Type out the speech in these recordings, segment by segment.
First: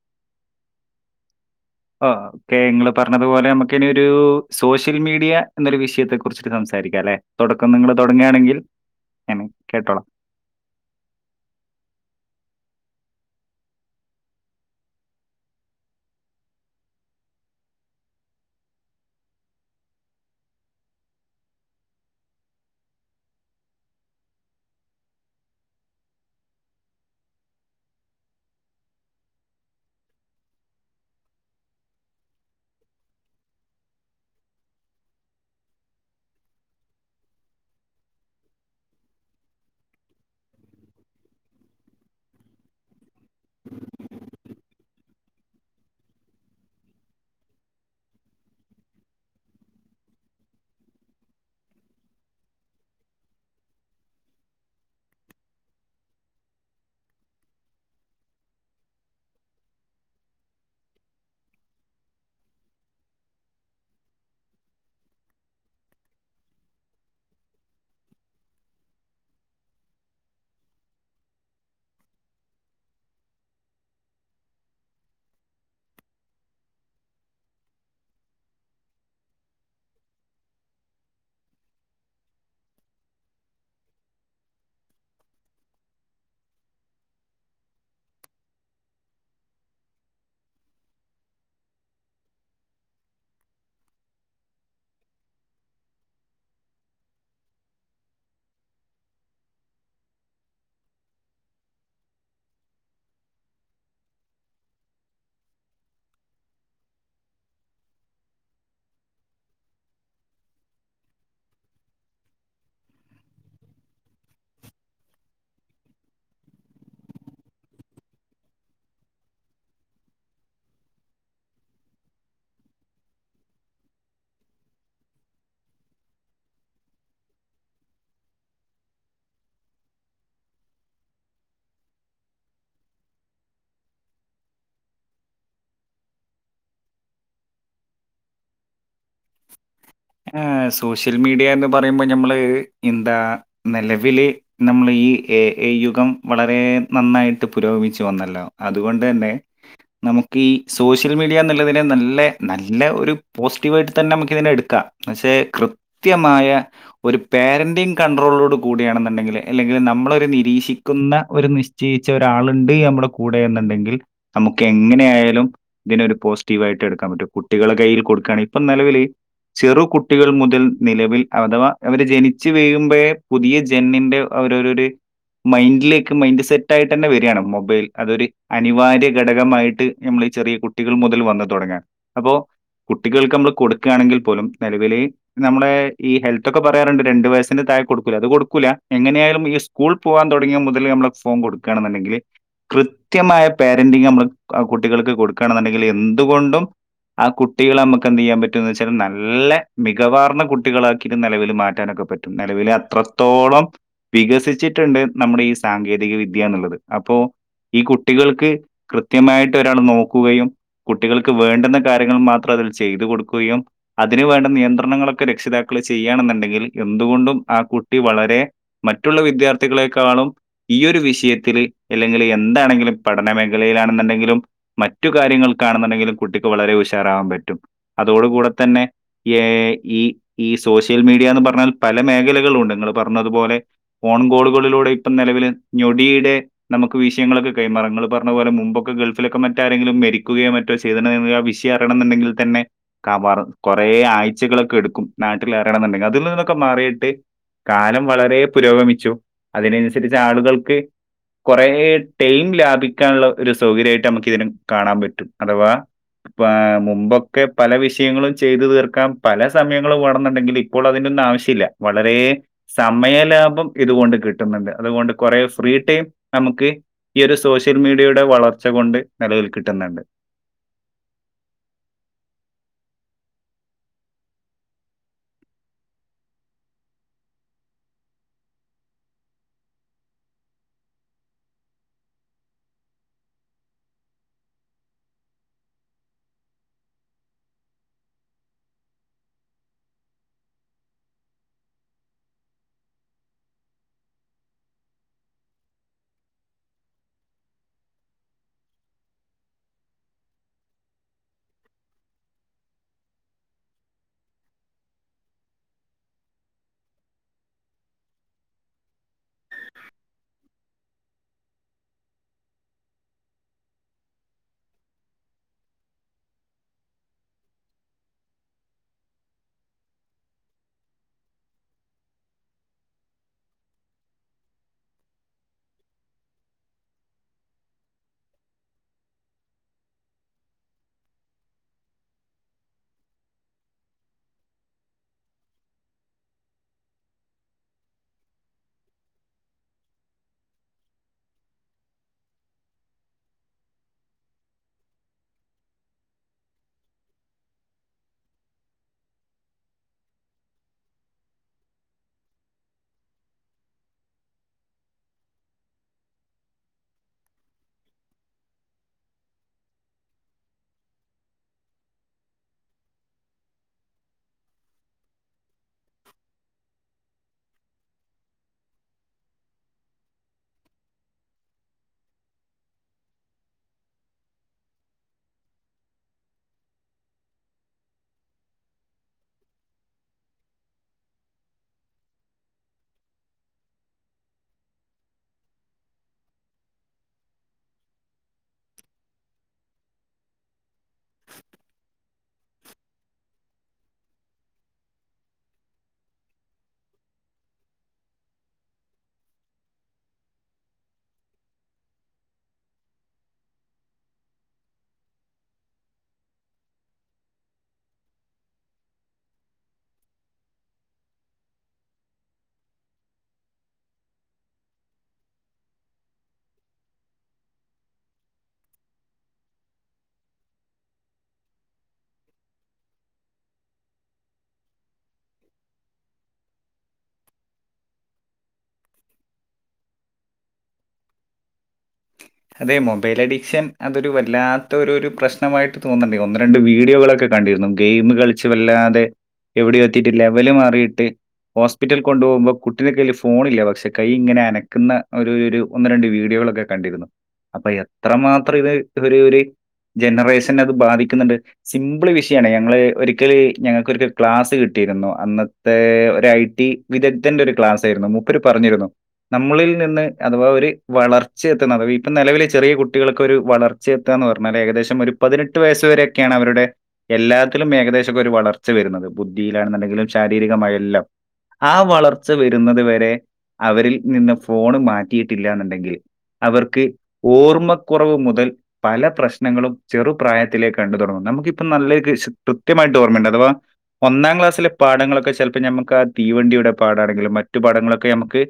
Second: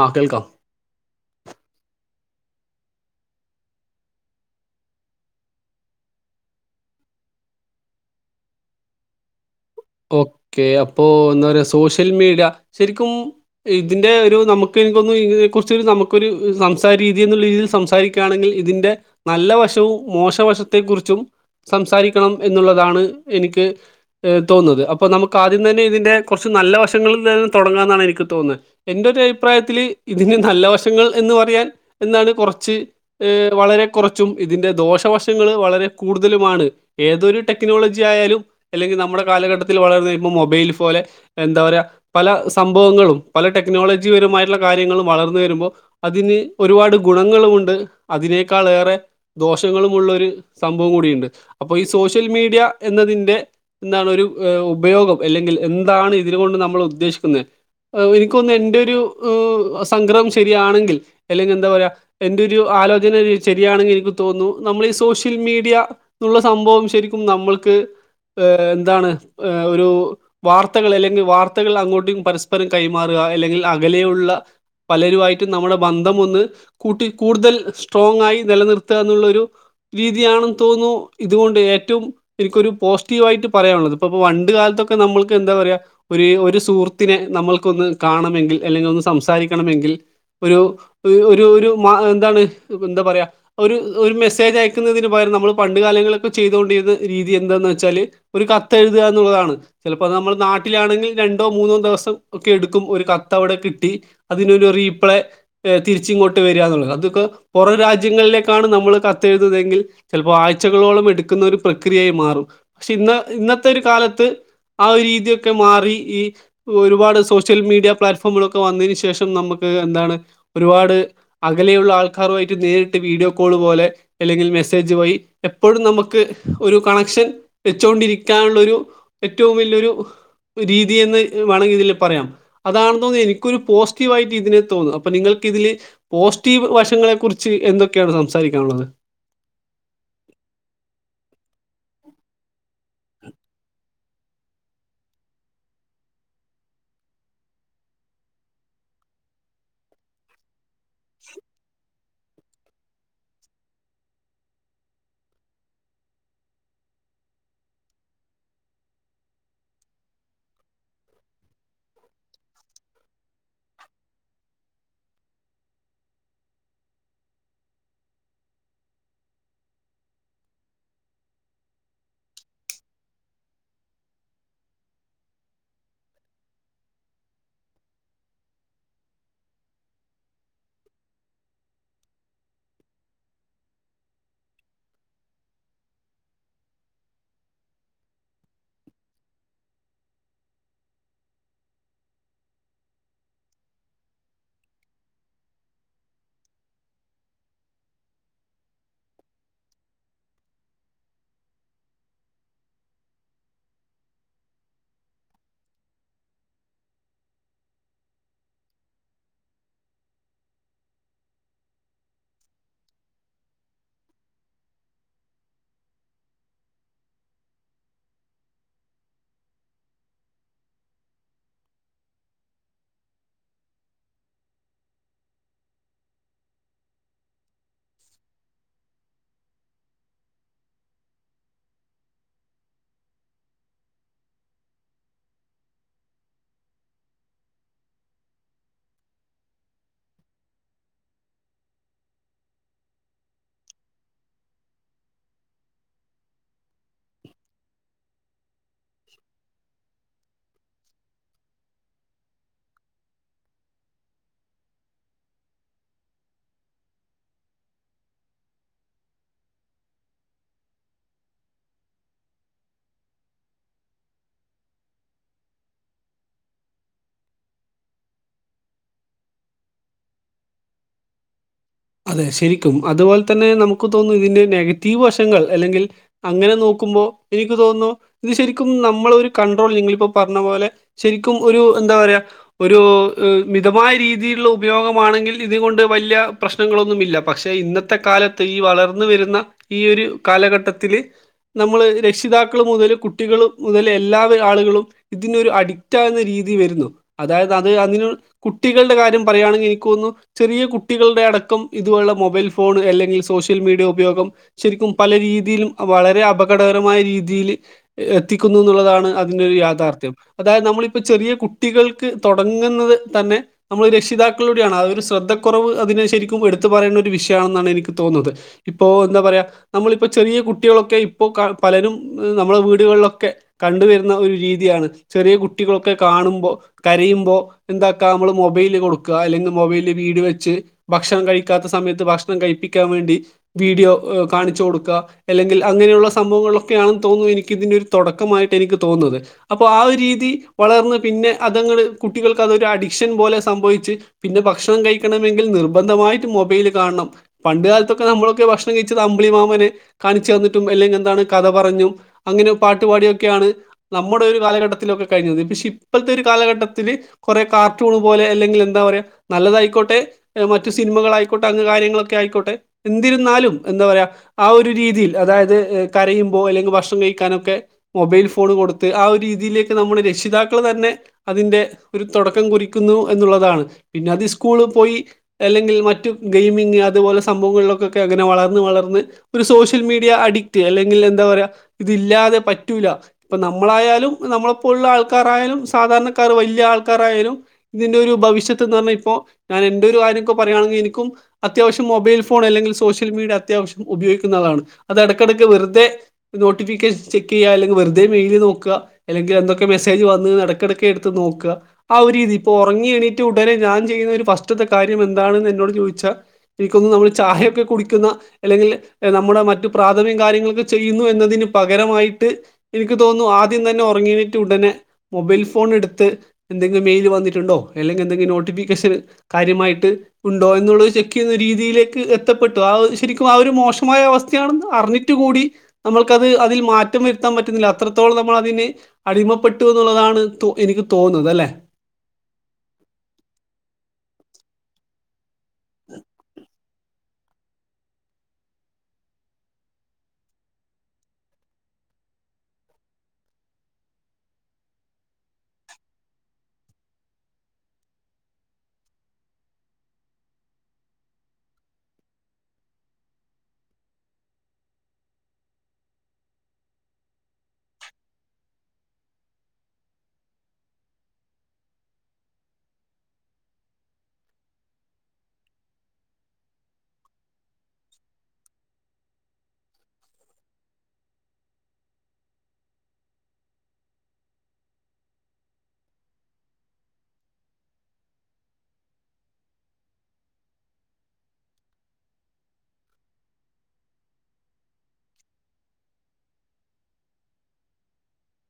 ആ കേൾക്കാം ഓ ഓക്കെ നിങ്ങള് പറഞ്ഞതുപോലെ നമുക്കിനിയൊരു സോഷ്യൽ മീഡിയ എന്നൊരു വിഷയത്തെ കുറിച്ചിട്ട് സംസാരിക്കാം അല്ലെ തുടക്കം നിങ്ങ തുടങ്ങുകയാണെങ്കിൽ അനെ ഒക്കെ അപ്പൊ എന്താപറയാ സോഷ്യൽ മീഡിയ ശരിക്കും ഇതിൻ്റെ ഒരു നമുക്ക് എനിക്കൊന്നു ഇതിനെ കുറിച്ച് നമുക്കൊരു സംസാര രീതി എന്നുള്ള രീതിയിൽ സംസാരിക്കുകയാണെങ്കിൽ ഇതിന്റെ നല്ല വശവും മോശവശത്തെ കുറിച്ചും സംസാരിക്കണം എന്നുള്ളതാണ് എനിക്ക് തോന്നുന്നത് അപ്പ നമുക്ക് ആദ്യം തന്നെ ഇതിൻ്റെ കുറച്ച് നല്ല വശങ്ങളിൽ തന്നെ തുടങ്ങാന്നാണ് എനിക്ക് തോന്നുന്നത് എൻ്റെ ഒരു അഭിപ്രായത്തിൽ ഇതിറെ നല്ല വശങ്ങൾ എന്ന് പറയാൻ എന്താണ് കുറച്ച് വളരെ കുറച്ചും ഇതിന്റെ ദോഷവശങ്ങൾ വളരെ കൂടുതലുമാണ് ഏതൊരു ടെക്നോളജി ആയാലും അല്ലെങ്കി നമ്മുടെ കാലഘട്ടത്തിൽ വളർന്ന് ഇപ്പോൾ മൊബൈൽ ഫൊലെ എന്താപറയാ പല സംഭവങ്ങളും പല ടെക്നോളജിപരമായിട്ടുള്ള കാര്യങ്ങളും വളർന്ന് വരുമ്പോൾ അതിന് ഒരുപാട് ഗുണങ്ങളുമുണ്ട് അതിനേക്കാളേറെ ദോഷങ്ങളുമുള്ള ഒരു സംഭവം കൂടിയുണ്ട് അപ്പോ ഈ സോഷ്യൽ മീഡിയ എന്നതിന്റെ എന്താണ് ഒരു ഉപയോഗം അല്ലെങ്കിൽ എന്താണ് ഇതിനു കൊണ്ട് നമ്മൾ ഉദ്ദേശിക്കുന്നെ എനിക്ക് തോന്നുന്നു എന്റേരു സംഗ്രഹം ശരിയാണെങ്കിൽ അല്ലെങ്കിൽ എന്താ പറയാ എന്റ്റോരു ഒരു ആലോചന ശരിയാണെങ്കിൽ എനിക്ക് തോന്നുന്നു നമ്മൾ ഈ സോഷ്യൽ മീഡിയ എന്നുള്ള സംഭവം ശരിക്കും നമ്മൾക്ക് എന്താണ് ഒരു വാർത്തകൾ അല്ലെങ്കിൽ വാർത്തകൾ അങ്ങോട്ടും പരസ്പരം കൈമാറുക അല്ലെങ്കിൽ അകലെയുള്ള പലരുമായിട്ടും നമ്മുടെ ബന്ധം ഒന്ന് കൂട്ടി കൂടുതൽ സ്ട്രോങ് ആയി നിലനിർത്തുക എന്നുള്ളൊരു രീതിയാണെന്ന് തോന്നുന്നു ഇതുകൊണ്ട് ഏറ്റവും എനിക്കൊരു പോസ്റ്റ് ടീവായിട്ട് പറയാനുള്ളത് ഇപ്പ പ്പം പണ്ട് കാലത്തൊക്കെ നമ്മൾക്ക് എന്താ പറയാ ഒരു ഒരു സുഹൃത്തിനെ നമ്മൾക്കൊന്ന് കാണമെങ്കിൽ അല്ലെങ്കിൽ ഒന്ന് സംസാരിക്കണമെങ്കിൽ ഒരു ഒരു ഒരു എന്താണ് എന്താ പറയുക ഒരു ഒരു മെസ്സേജ് അയക്കുന്നതിന് പകരം നമ്മൾ പണ്ട് കാലങ്ങളൊക്കെ ചെയ്തൊണ്ടിരുന്ന രീതി എന്താന്ന് വെച്ചാല് ഒരു കത്തെഴുതുക എന്നുള്ളതാണ് ചിലപ്പോ നമ്മൾ നാട്ടിലാണെങ്കിൽ രണ്ടോ മൂന്നോ ദിവസം ഒക്കെ എടുക്കും ഒരു കത്ത് അവിടെ കിട്ടി അതിനൊരു റീപ്ലേ തിരിച്ച് ഇങ്ങോട്ട് വരിക എന്നുള്ളത് അതൊക്കെ പുറം രാജ്യങ്ങളിലേക്കാണ് നമ്മൾ കത്തെഴുതുന്നതെങ്കിൽ ചിലപ്പോ ആഴ്ചകളോളം എടുക്കുന്ന ഒരു പ്രക്രിയയായി മാറും പക്ഷെ ഇന്ന് ഇന്നത്തെ ഒരു കാലത്ത് ആ ഒരു രീതിയൊക്കെ മാറി ഈ ഒരുപാട് സോഷ്യൽ മീഡിയ പ്ലാറ്റ്ഫോമുകളൊക്കെ വന്നതിന് ശേഷം നമുക്ക് എന്താണ് ഒരുപാട് അകലെയുള്ള ആൾക്കാരുമായിട്ട് നേരിട്ട് വീഡിയോ കോള് പോലെ അല്ലെങ്കിൽ മെസ്സേജ് പോയി എപ്പോഴും നമുക്ക് ഒരു കണക്ഷൻ വെച്ചോണ്ടിരിക്കാനുള്ള ഒരു ഏറ്റവും വലൃരു രീതി എന്ന് വേണമെങ്കിൽ ഇതില് പറയാം അതാണെന്നുതോന്നുന്നു എനിക്കൊരു പോസിറ്റീവ് ആയിട്ട് ഇതിനെ തോന്നും അപ്പൊ നിങ്ങൾക്ക് ഇതില് പോസിറ്റീവ് വശങ്ങളെ കുുറിച്ച് എന്തൊക്കെയാണ് സംസാരിക്കാനുള്ളത് ആ സോഷ്യൽ മീഡിയ എന്ന് പറയുമ്പോ ഞമ്മള് എന്താ നിലവിൽ നമ്മൾ ഈ എ ഐ യുഗം വളരെ നന്നായിട്ട് പുരോഗമിച്ച് വന്നല്ലോ അതുകൊണ്ട് തന്നെ നമുക്ക് ഈ സോഷ്യൽ മീഡിയ എന്നുള്ളതിനെ നല്ല നല്ല ഒരു പോസിറ്റീവായിട്ട് തന്നെ നമുക്ക് ഇതിനെ എടുക്കാം പക്ഷെ കൃത്യമായ ഒരു പേരന്റിങ് കണ്ടട്രോളോടുകൂടിയാണെന്നുണ്ടെങ്കില് അല്ലെങ്കിൽ നമ്മളൊരു നിരീക്ഷിക്കുന്ന ഒരു നിശ്ചയിച്ച ഒരാളുണ്ട് നമ്മുടെ കൂടെ എന്നുണ്ടെങ്കിൽ നമുക്ക് എങ്ങനെ ആയാലും ഇതിനെ ഒരു പോസിറ്റീവ് ആയിട്ട് എടുക്കാൻ പറ്റും കുട്ടികളെ കയ്യിൽ കൊടുക്കുകാണ് ഇപ്പൊ നിലവില് ചെറുകുട്ടികൾ മുതൽ നിലവിൽ അഥവാ അവരു ജനിച്ചുവീഴുമ്പഴേ പുതിയ ജന്നിന്റെ അവരവരുടെ മൈൻഡിലേക്ക് മൈൻഡ് സെറ്റായിട്ട് തന്നെ വരികയാണ് മൊബൈൽ അതൊരു അനിവാര്യ ഘടകമായിട്ട് നമ്മൾ ഈ ചെറിയ കുട്ടികൾ മുതൽ വന്നു തുടങ്ങയാണ് അപ്പോൾ കുട്ടികൾക്ക് നമ്മൾ കൊടുക്കുകയാണെങ്കിൽ പോലും നിലവിൽ നമ്മളെ ഈ ഹെൽത്തൊക്കെ പറയാറുണ്ട് രണ്ടു വയസിന്റെ താഴെ കൊടുക്കൂല്ല അത് കൊടുക്കൂല്ല എങ്ങനെയായാലും ഈ സ്കൂൾ പോവാൻ തുടങ്ങിയാ മുതൽ നമ്മള് ഫോൺ കൊടുക്കുകാണെന്നുണ്ടങ്കിൽ കൃത്യമായ പേരന്റിങ് നമ്മള് ആ കുട്ടികൾക്ക് കൊടുക്കുകയാെന്നുണ്ടെങ്കിൽ എന്തുകൊണ്ടും ആ കുട്ടികൾ നമുക്കെന്തുചെയ്യാൻ പറ്റുമെന്ന് വെച്ചാൽ നല്ല നല്ല മികവാർന്ന കുട്ടികളാക്കിയിട്ട് നിലവിൽ മാറ്റാനൊക്കെ പറ്റും നിലവിൽ അത്രത്തോളം വികസിച്ചിട്ടുണ്ട് നമ്മുടെ ഈ സാങ്കേതിക വിദ്യ എന്നുള്ളത് അപ്പോ ഈ കുട്ടികൾക്ക് കൃത്യമായിട്ട് ഒരാൾ നോക്കുകയും കുട്ടികൾക്ക് വേണ്ടുന്ന കാര്യങ്ങൾ മാത്രം അതിൽ ചെയ്തു കൊടുക്കുകയും അതിനു വേണ്ട നിയന്ത്രണങ്ങളൊക്കെ രക്ഷിതാക്കൾ ചെയ്യാണെന്നുണ്ടെങ്കിൽ എന്തുകൊണ്ടും ആ കുട്ടി വളരെ മറ്റുള്ള വിദ്യാർത്ഥികളെക്കാളും ഈ ഒരു വിഷയത്തിൽ അല്ലെങ്കിൽ എന്താണെങ്കിലും പഠന മേഖലയിലാണെന്നുണ്ടെങ്കിലും മറ്റു കാര്യങ്ങൾക്കാണെന്നുണ്ടെങ്കിലും കുട്ടിക്ക് വളരെ ഉഷാറാവാൻ പറ്റും അതോടുകൂടെ തന്നെ ഏ ഈ ഈ സോഷ്യൽ മീഡിയാന്ന് പറഞ്ഞാൽ പല മേഖലകളും ഉണ്ട് നിങ്ങൾ പറഞ്ഞതുപോലെ ഫോൺ കോളുകളിലൂടെ ഇപ്പം നിലവിൽ ഞൊടിയിടെ നമുക്ക് വിഷയങ്ങളൊക്കെ കൈമാറും നിങ്ങൾ പറഞ്ഞ പോലെ മുമ്പൊക്കെ ഗൾഫിലൊക്കെ മറ്റാരെങ്കിലും മരിക്കുകയോ മറ്റോ ചെയ്തണ്ട ആ വിഷയം അറിയണന്നുണ്ടെങ്കിൽ തന്നെ കവറ് കുറേ ആഴ്ചകളൊക്കെ എടുക്കും നാട്ടിലറിയണമെന്നുണ്ടെങ്കിൽ അതിൽ നിന്നൊക്കെ മാറിയിട്ട് കാലം വളരെ പുരോഗമിച്ചു അതിനനുസരിച്ച് ആളുകൾക്ക് കുറേ ടൈം ലാഭിക്കാനുള്ള ഒരു സൗകര്യമായിട്ട് നമുക്ക് ഇതിന് കാണാൻ പറ്റും അഥവാ മുമ്പൊക്കെ പല വിഷയങ്ങളും ചെയ്തു തീർക്കാൻ പല സമയങ്ങളും വേണന്നുണ്ടെങ്കിൽ ഇപ്പോൾ അതിന്റെയൊന്നും ആവശ്യമില്ല വളരെ സമയലാഭം ഇതുകൊണ്ട് കിട്ടുന്നുണ്ട് അതുകൊണ്ട് കുറെ ഫ്രീ ടൈം നമുക്ക് ഈ ഒരു സോഷ്യൽ മീഡിയയുടെ വളർച്ച കൊണ്ട് നിലവിൽ കിട്ടുന്നുണ്ട് അതെ ശരിക്കും അതുപോലെ തന്നെ നമുക്ക് തോന്നുന്നു ഇതിന്റെ നെഗറ്റീവ് വശങ്ങൾ അല്ലെങ്കിൽ അങ്ങനെ നോക്കുമ്പോൾ എനിക്ക് തോന്നുന്നു ഇത് ശരിക്കും നമ്മള ഒരു കൺണ്ട്രോൾ നിങ്ങളിപ്പോ പറഞ്ഞ പോലെ ശരിക്കും ഒരു എന്താ പറയാ ഒരു മിതമായ രീതിയിലുള്ള ഉപയോഗമാണെങ്കിൽ ഇത് കൊണ്ട് വലിയ പ്രശ്നങ്ങളൊന്നുമില്ല പക്ഷെ ഇന്നത്തെ കാലത്ത് ഈ വളർന്ന വരുന്ന ഈ ഒരു കാലഘട്ടത്തില് നമ്മള് രക്ഷിതാക്കൾ മുതൽ കുട്ടികൾ മുതൽ എല്ലാ ആളുകളും ഇതിനൊരു അഡിക്റ്റ് ആകുന്ന രീതി വരുന്നു. അതായത് അത് അതിന് കുട്ടികളുടെ കാര്യം പറയുകയാണെങ്കിൽ എനിക്ക് തോന്നുന്നു ചെറിയ കുട്ടികൾ ടെ അടക്കം ഇതുപപോലുള്ള മൊബൈൽ ഫോൺ അല്ലെങ്കിൽ സോഷ്യൽ മീഡിയ ഉപയോഗം ശരിക്കും പല രീതിയിലും വളരെ അപകടകരമായ രീതിയിൽ എത്തിക്കുന്നു എന്നുള്ളതാണ് അതിന്റെ ഒരു യാഥാർത്ഥ്യം. അതായത് നമ്മളിപ്പ ചെറിയ കുട്ടികൾക്ക് തുടങ്ങുന്നത് തന്നെ നമ്മൾ രക്ഷിതാക്കളിലൂടെയാണ് അ ഒരു ശ്രദ്ധുറവ് അതിന് ശരിക്കും എടുത്തു പറയേണ്ട ഒരു വിഷയമാണെന്നാണ് എനിക്ക് തോന്നുന്നത്. ഇപ്പോ എന്താ പറയാ നമ്മളിപ്പോ ചെറിയ കുട്ടികളൊക്കെ ഇപ്പൊ പലരും നമ്മളെ വീടുകളിലൊക്കെ കണ്ടുവരുന്ന ഒരു രീതിയാണ് ചെറിയ കുട്ടികളൊക്കെ കാണുമ്പോ കരയുമ്പോ എന്താക്കാ നമ്മള് മൊബൈല് കൊടുക്ക അല്ലെങ്കിൽ മൊബൈല് വീട് വെച്ച് ഭക്ഷണം കഴിക്കാത്ത സമയത്ത് ഭക്ഷണം കഴിപ്പിക്കാൻ വേണ്ടി വീഡിയോ കാണിച്ചു കൊടുക്കുക ഇല്ലെങ്കിൽ അങ്ങനെയുള്ള സംഭവങ്ങളൊക്കെയാണെന്ന് തോന്നുന്നു എനിക്ക്‌ ഇതിന് ഒരു തുടക്കമായിട്ട് എനിക്ക് തോന്നുന്നത്. അപ്പോൾ ആ ഒരു രീതി വളർന്ന് പിന്നെ അതങ്ങട് കുട്ടികൾക്ക് അതൊരു അഡിക്ഷൻ പോലെ സംഭവിച്ച് പിന്നെ ഭക്ഷണം കഴിക്കണമെങ്കിൽ നിർ ബന്ധമായിട്ട് മൊബൈല് കാണണം പണ്ട് കാലത്തൊക്കെ നമ്മളൊക്കെ ഭക്ഷണം കഴിച്ചത് അമ്പിളി മാമനെ കാണിച്ചു തന്നിട്ടും അല്ലെങ്കിൽ എന്താണ് കഥ പറഞ്ഞും അങ്ങനെ പാട്ടുപാടിയൊക്കെയാണ് നമ്മുടെ ഒരു കാലഘട്ടത്തിലൊക്കെ കഴിഞ്ഞത്. പക്ഷെ ഇപ്പോഴത്തെ ഒരു കാലഘട്ടത്തില് കൊറേ കാർട്ടൂണ് പോലെ അല്ലെങ്കിൽ എന്താ പറയാ നല്ലതായിക്കോട്ടെ മറ്റു സിനിമകളായിക്കോട്ടെ അങ്ങ് കാര്യങ്ങളൊക്കെ ആയിക്കോട്ടെ എന്തിരുന്നാലും എന്താ പറയുക ആ ഒരു രീതിയിൽ അതായത് കരയുമ്പോൾ അല്ലെങ്കിൽ ഭക്ഷണം കഴിക്കാനൊക്കെ മൊബൈൽ ഫോൺ കൊടുത്ത് ആ ഒരു രീതിയിലേക്ക് നമ്മുടെ രക്ഷിതാക്കൾ തന്നെ അതിന്റെ ഒരു തുടക്കം കുറിക്കുന്നു എന്നുള്ളതാണ് പിന്നെ അത് സ്കൂള് പോയി അല്ലെങ്കിൽ മറ്റു ഗെയിമിംഗ് അതുപോലെ സംഭവങ്ങളിലേക്കൊക്കെ അങ്ങനെ വളർന്ന് വളർന്ന് ഒരു സോഷ്യൽ മീഡിയ അഡിക്റ്റ് അല്ലെങ്കിൽ എന്താ പറയാ ഇതില്ലാതെ പറ്റൂല ഇപ്പൊ നമ്മളായാലും നമ്മളെപ്പോലുള്ള ആൾക്കാരായാലും സാധാരണക്കാർ വലിയ ആൾക്കാരായാലും ഇതിന്റെ ഒരു ഭവിഷ്യത്ത് എന്ന് പറഞ്ഞാൽ ഇപ്പോ ഞാൻ എന്റെ ഒരു കാര്യം ഒക്കെ പറയാണെങ്കിൽ എനിക്കും അത്യാവശ്യം മൊബൈൽ ഫോൺ അല്ലെങ്കിൽ സോഷ്യൽ മീഡിയ അത്യാവശ്യം ഉപയോഗിക്കുന്നാളാണ് അതിടക്കിടക്ക്‌ വെറുതെ നോട്ടിഫിക്കേഷൻ ചെക്ക് ചെയ്യാ അല്ലെങ്കി വെറുതെ മെയിൽ നോക്കുക അല്ലെങ്കിൽ എന്തൊക്കെ മെസ്സേജ് വന്നുന്ന് ഇടക്കിടക്ക്‌ എടുത്ത് നോക്ക ആ ഒരു രീതി ഇപ്പോ ഉറങ്ങി എണീട്ട് ഉടനെ ഞാൻ ചെയ്യുന്ന ഒരു ഫസ്റ്റത്തെ കാ ര്യം എന്താണെന്ന് എന്നോട് ചോദിച്ചാ എനിക്ക്‌ തോന്നുന്നു നമ്മൾ ചായയൊക്കെ കുടിക്കുന്ന അല്ലെങ്കില് നമ്മുടെ മറ്റ് പ്രാഥമിക കാര്യങ്ങളൊക്കെ ചെയ്യുന്നു എന്നതിന് പകരമായിട്ട് എനിക്ക് തോന്നുന്നു ആദ്യം തന്നെ ഉറങ്ങിയെണീറ്റ് ഉടനെ മൊബൈൽ ഫോൺ എടുത്ത് എന്തെങ്കിലും മെയിൽ വന്നിട്ടുണ്ടോ ഇല്ലെങ്കിൽ എന്തെങ്കിലും നോട്ടിഫിക്കേഷന് കാര്യമായി ട്ട് ഉണ്ടോ എന്നുള്ളത് ചെക്ക് ചെയ്യുന്ന രീതിയിലേക്ക് എത്തപ്പെട്ടു ആ ഒരു ശരിക്കും ആ ഒരു മോശമായ അവസ്ഥയാണെന്ന് അറിഞ്ഞിട്ട് കൂടി നമ്മൾക്കത് അതിൽ മാറ്റം വരുത്താൻ പറ്റുന്നില്ല അത്രത്തോളം നമ്മൾ അതിന് അടിമപ്പെട്ടുന്നുള്ളതാണ് തോ എനിക്ക് തോന്നുന്നത് അല്ലെ? അതെ മൊബൈൽ അഡിക്ഷൻ അതൊരു വല്ലാത്ത ഒര്ഒരു പ്രശ് മായിട്ട് തോന്നണുണ്ട് ഒന്ന് രണ്ട് വീ വീഡിയോകളൊക്കെ കണ്ടിരുന്നു ഗെയിം കളിച്ച് വല്ലാതെ എവിടെയോ എത്തിട്ട് ലെവൽ മാറിയിട്ട് ഹോസ്പിറ്റൽ കൊണ്ടു പോകുമ്പം കുട്ടിടെ കയ്യിൽ ഫോണ് ഇല്ല പക്ഷെ കൈ ഇങ്ങനെ അനക്കുന്ന ഒരു ഒരു ഒന്ന് രണ്ട് വീഡിയോകളൊക്കെ കണ്ടിരുന്നു അപ്പൊ എത്രമാത്രം ഇത് ഒരു ഒരു ജനറേഷനെ അത് ബാധിക്കുന്നുണ്ട് സിംപിള് വിഷയാണ് ഞങ്ങൾ ഒരിക്കല് ഞങ്ങൾക്കൊരിക്കൽ ക്ലാസ്സ് കിട്ടിയിരുന്നു. അന്നത്തെ ഒരു ഐ ടി വിദഗ്ധന്റെ ഒരു ക്ലാസ് ആയിരുന്നു മൂപ്പര് പറഞ്ഞിരുന്നു നമ്മളിൽ നിന്ന് അഥവാ ഒരു വളർ ച്ച എത്തുന്നത് ഇപ്പം നിലവിലെ ചെറിയ കുട്ടികൾക്ക്‌ ഒരു വളർച്ച എത്തുക എന്ന് പറഞ്ഞാല് ഏകദേശം ഒരു പതിനെട്ട് വയസ് വരെയൊക്കെയാണ് അവരുടെ എല്ലാത്തിലും ഏകദേശമൊക്കെ ഒരു വളർച്ച വരുന്നത്. ബുദ്ധിയിലാണെന്നുണ്ടെങ്കിലും ശാരീരികമായ എല്ലാം ആ വളർച്ച വരുന്നത് വരെ അവരിൽ നിന്ന് ഫോണ് മാറ്റിയിട്ടില്ല എന്നുണ്ടെങ്കില് അവർക്ക് ഓർമ്മക്കുറവ് മുതൽ പല പ്രശ്നങ്ങളും ചെറുപ്രായത്തിലേ കണ്ടു തുടങ്ങും. നമുക്കിപ്പം നല്ല കൃത്യമായിട്ട് ഓർമ്മയുണ്ട് അഥവാ ഒന്നാം ക്ലാസ്സിലെ പാഠങ്ങളൊക്കെ ചിലപ്പോൾ നമ്മുക്ക് ആ തീവണ്ടിയുടെ പാഠാണെങ്കിലും മറ്റു പാഠങ്ങളൊക്കെ നമുക്ക്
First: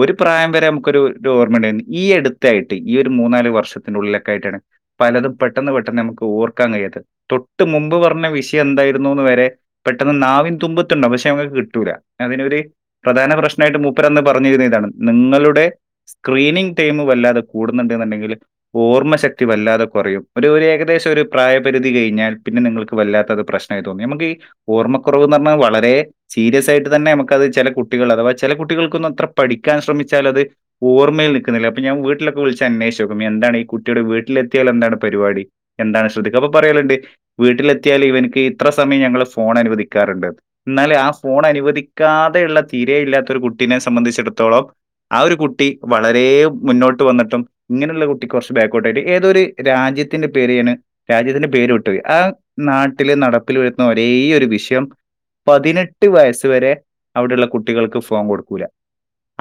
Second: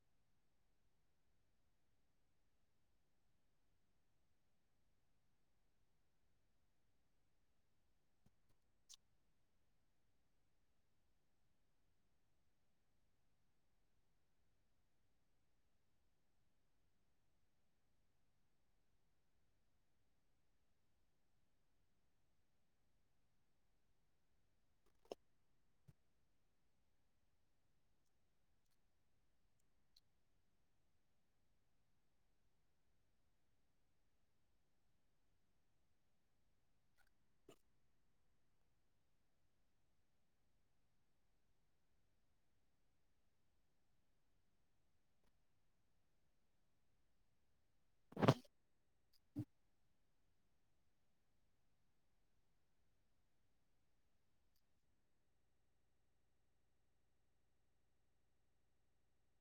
ഒരു പ്രായം വരെ നമുക്കൊരു ഒരു ഓർമയു ഈ അടുത്തായിട്ട് ഈ ഒരു മൂന്നാല് വർഷത്തിന്റെ ഉള്ളിലൊക്കെ ആയിട്ടാണ് പലതും പെട്ടെന്ന് പെട്ടെന്ന് നമുക്ക് ഓർക്കാൻ കഴിയാത്തെ. തൊട്ട് മുമ്പ് പറഞ്ഞ വിഷയം എന്തായിരുന്നുന്ന് വരെ പെട്ടെന്ന് നാവിൻ തുമ്പത്തുണ്ടാവും പക്ഷെ ഞമ്മക്ക് കിട്ടൂല. അതിനൊരു പ്രധാന പ്രശ്നമായിട്ട് മൂപ്പരന്ന് പറഞ്ഞിരുന്നെ ഇതാണ് നിങ്ങളുടെ സ്ക്രീനിങ് ടൈമ് വല്ലാതെ കൂടുന്നുണ്ടെന്നുണ്ടെങ്കില് ഓർമ്മ ശക്തി വല്ലാതെ കുറയും. ഒരു ഏകദേശം ഒരു പ്രായപരിധി കഴിഞ്ഞാൽ പിന്നെ നിങ്ങൾക്ക് വല്ലാത്തത് പ്രശ്നമായി തോന്നി നമുക്ക് ഈ ഓർമ്മ കുറവ്ന്ന് പറഞ്ഞാൽ വളരെ സീരിയസ് ആയിട്ട് തന്നെ നമുക്കത് ചില കുട്ടികൾ അഥവാ ചില കുട്ടികൾക്കൊന്നും അത്ര പഠിക്കാൻ ശ്രമിച്ചാൽ അത് ഓർമ്മയിൽ നിക്കി ന്നില്ല അപ്പൊ ഞാൻ വീട്ടിലൊക്കെ വിളിച്ച് അന്വേഷിച്ച് നോക്കും എന്താണ് ഈ കുട്ടിടെ വീട്ടിലെത്തിയാൽ എന്താണ് പരിപാടി എന്താണ് ശ്രദ്ധിക്കുക അപ്പൊ പറയലുണ്ട് വീട്ടിലെത്തിയാല് ഇവനിക്ക് ഇത്ര സമയം ഞങ്ങള് ഫോൺ അനുവദിക്കാറുണ്ട് എന്നാല് ആ ഫോൺ അനുവദിക്കാതെയുള്ള തീരേ ഇല്ലാത്ത ഒരു കുട്ടിനെ സംബന്ധിച്ചിടത്തോളം ആ ഒരു കുട്ടി വ വളരെ മുന്നോട്ട് വന്നിട്ടും ഇങ്ങനെയുള്ള കുട്ടി കുറച്ച് ബാക്ക്ഔട്ട് ആയിട്ട് ഏതൊ ഒരു രാജ്യത്തിന്റെ പേരെയാണ് രാജ്യത്തിന്റെ പേര് വിട്ടു പോയ്. ആ നാട്ടില് നടപ്പില് വരുന്ന ഒരേ ഒരു വിഷയം പതിനെട്ട് വയസ് വരെ അവിടെയുള്ള കുട്ടികൾക്ക് ഫോൺ കൊടുക്കില്ല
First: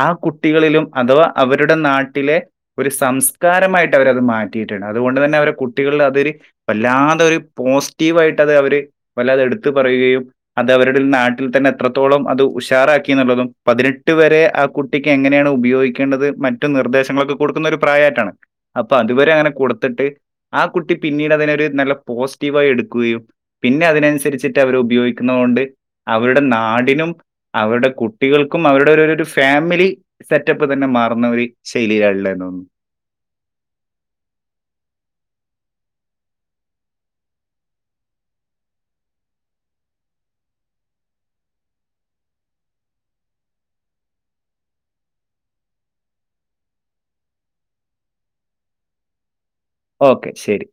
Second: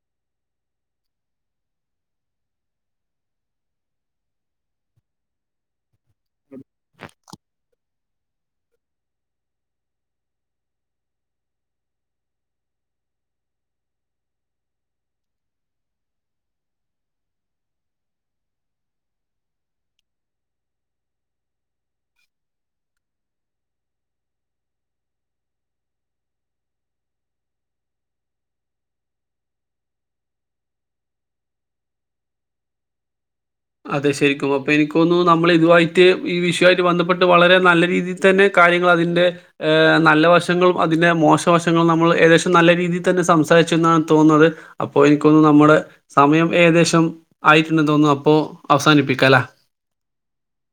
ആ കുട്ടികളിലും അഥവാ അവരുടെ നാട്ടിലെ ഒരു സംസ്കാരമായിട്ട് അവരത് മാറ്റിയിട്ടാണ് അതുകൊണ്ട് തന്നെ അവരെ കുട്ടികളിൽ അതൊരു വല്ലാതൊരു പോസിറ്റീവ് ആയിട്ട് അത് അവര് വല്ലാതെ എടുത്ത് പറയുകയും അത് അവരുടെ നാട്ടിൽ തന്നെ എത്രത്തോളം അത് ഉഷാറാക്കി എന്നുള്ളതും പതിനെട്ട് വരെ ആ കുട്ടിക്ക് എങ്ങനെയാണ് ഉപയോഗി ക്കേണ്ടത് മറ്റു നിർദ്ദേശങ്ങളൊക്കെ കൊടുക്കുന്ന ഒരു പ്രായമായിട്ടാണ് അപ്പൊ അതുവരെ അങ്ങനെ കൊടുത്തിട്ട് ആ കുട്ടി പിന്നീട് അതിനൊരു നല്ല പോസിറ്റീവായി എടുക്കുകയും പിന്നെ അതിനനുസരിച്ചിട്ട് അവര് ഉപയോഗിക്കുന്ന കൊണ്ട് അവരുടെ നാടിനും അവരുടെ കുട്ടികൾക്കും അവരുടെ ഒര് ഒരു ഫാമിലി സെറ്റപ്പ് പ്പ് തന്നെ മാറുന്ന ഒരു ശൈലിയിലാ ഉള്ളേന്ന് തോന്നുന്നു. അതെ ശരിക്കും അപ്പൊ എനിക്ക്‌ തോന്നുന്നു നമ്മൾ ഇതുവായിട്ട് ഈ വിഷയമായിട്ട് ബന്ധപ്പെട്ട് വളരെ നല്ല രീതിയിൽ തന്നെ കാര്യങ്ങൾ അതിന്റെ നല്ല വശങ്ങളും അതിന്റെ മോശ വശങ്ങളും നമ്മൾ ഏകദേശം നല്ല രീതിയിൽ തന്നെ സംസാരിച്ചു എന്നാണ് തോന്നുന്നത്. അപ്പോ എനിക്ക്‌ തോന്നുന്നു നമ്മുടെ സമയം ഏകദേശം ആയിട്ടുണ്ടെന്ന് തോന്നുന്നു അപ്പോ അവസാനിപ്പിക്കാല്ല? ഓക്കെ ശരി.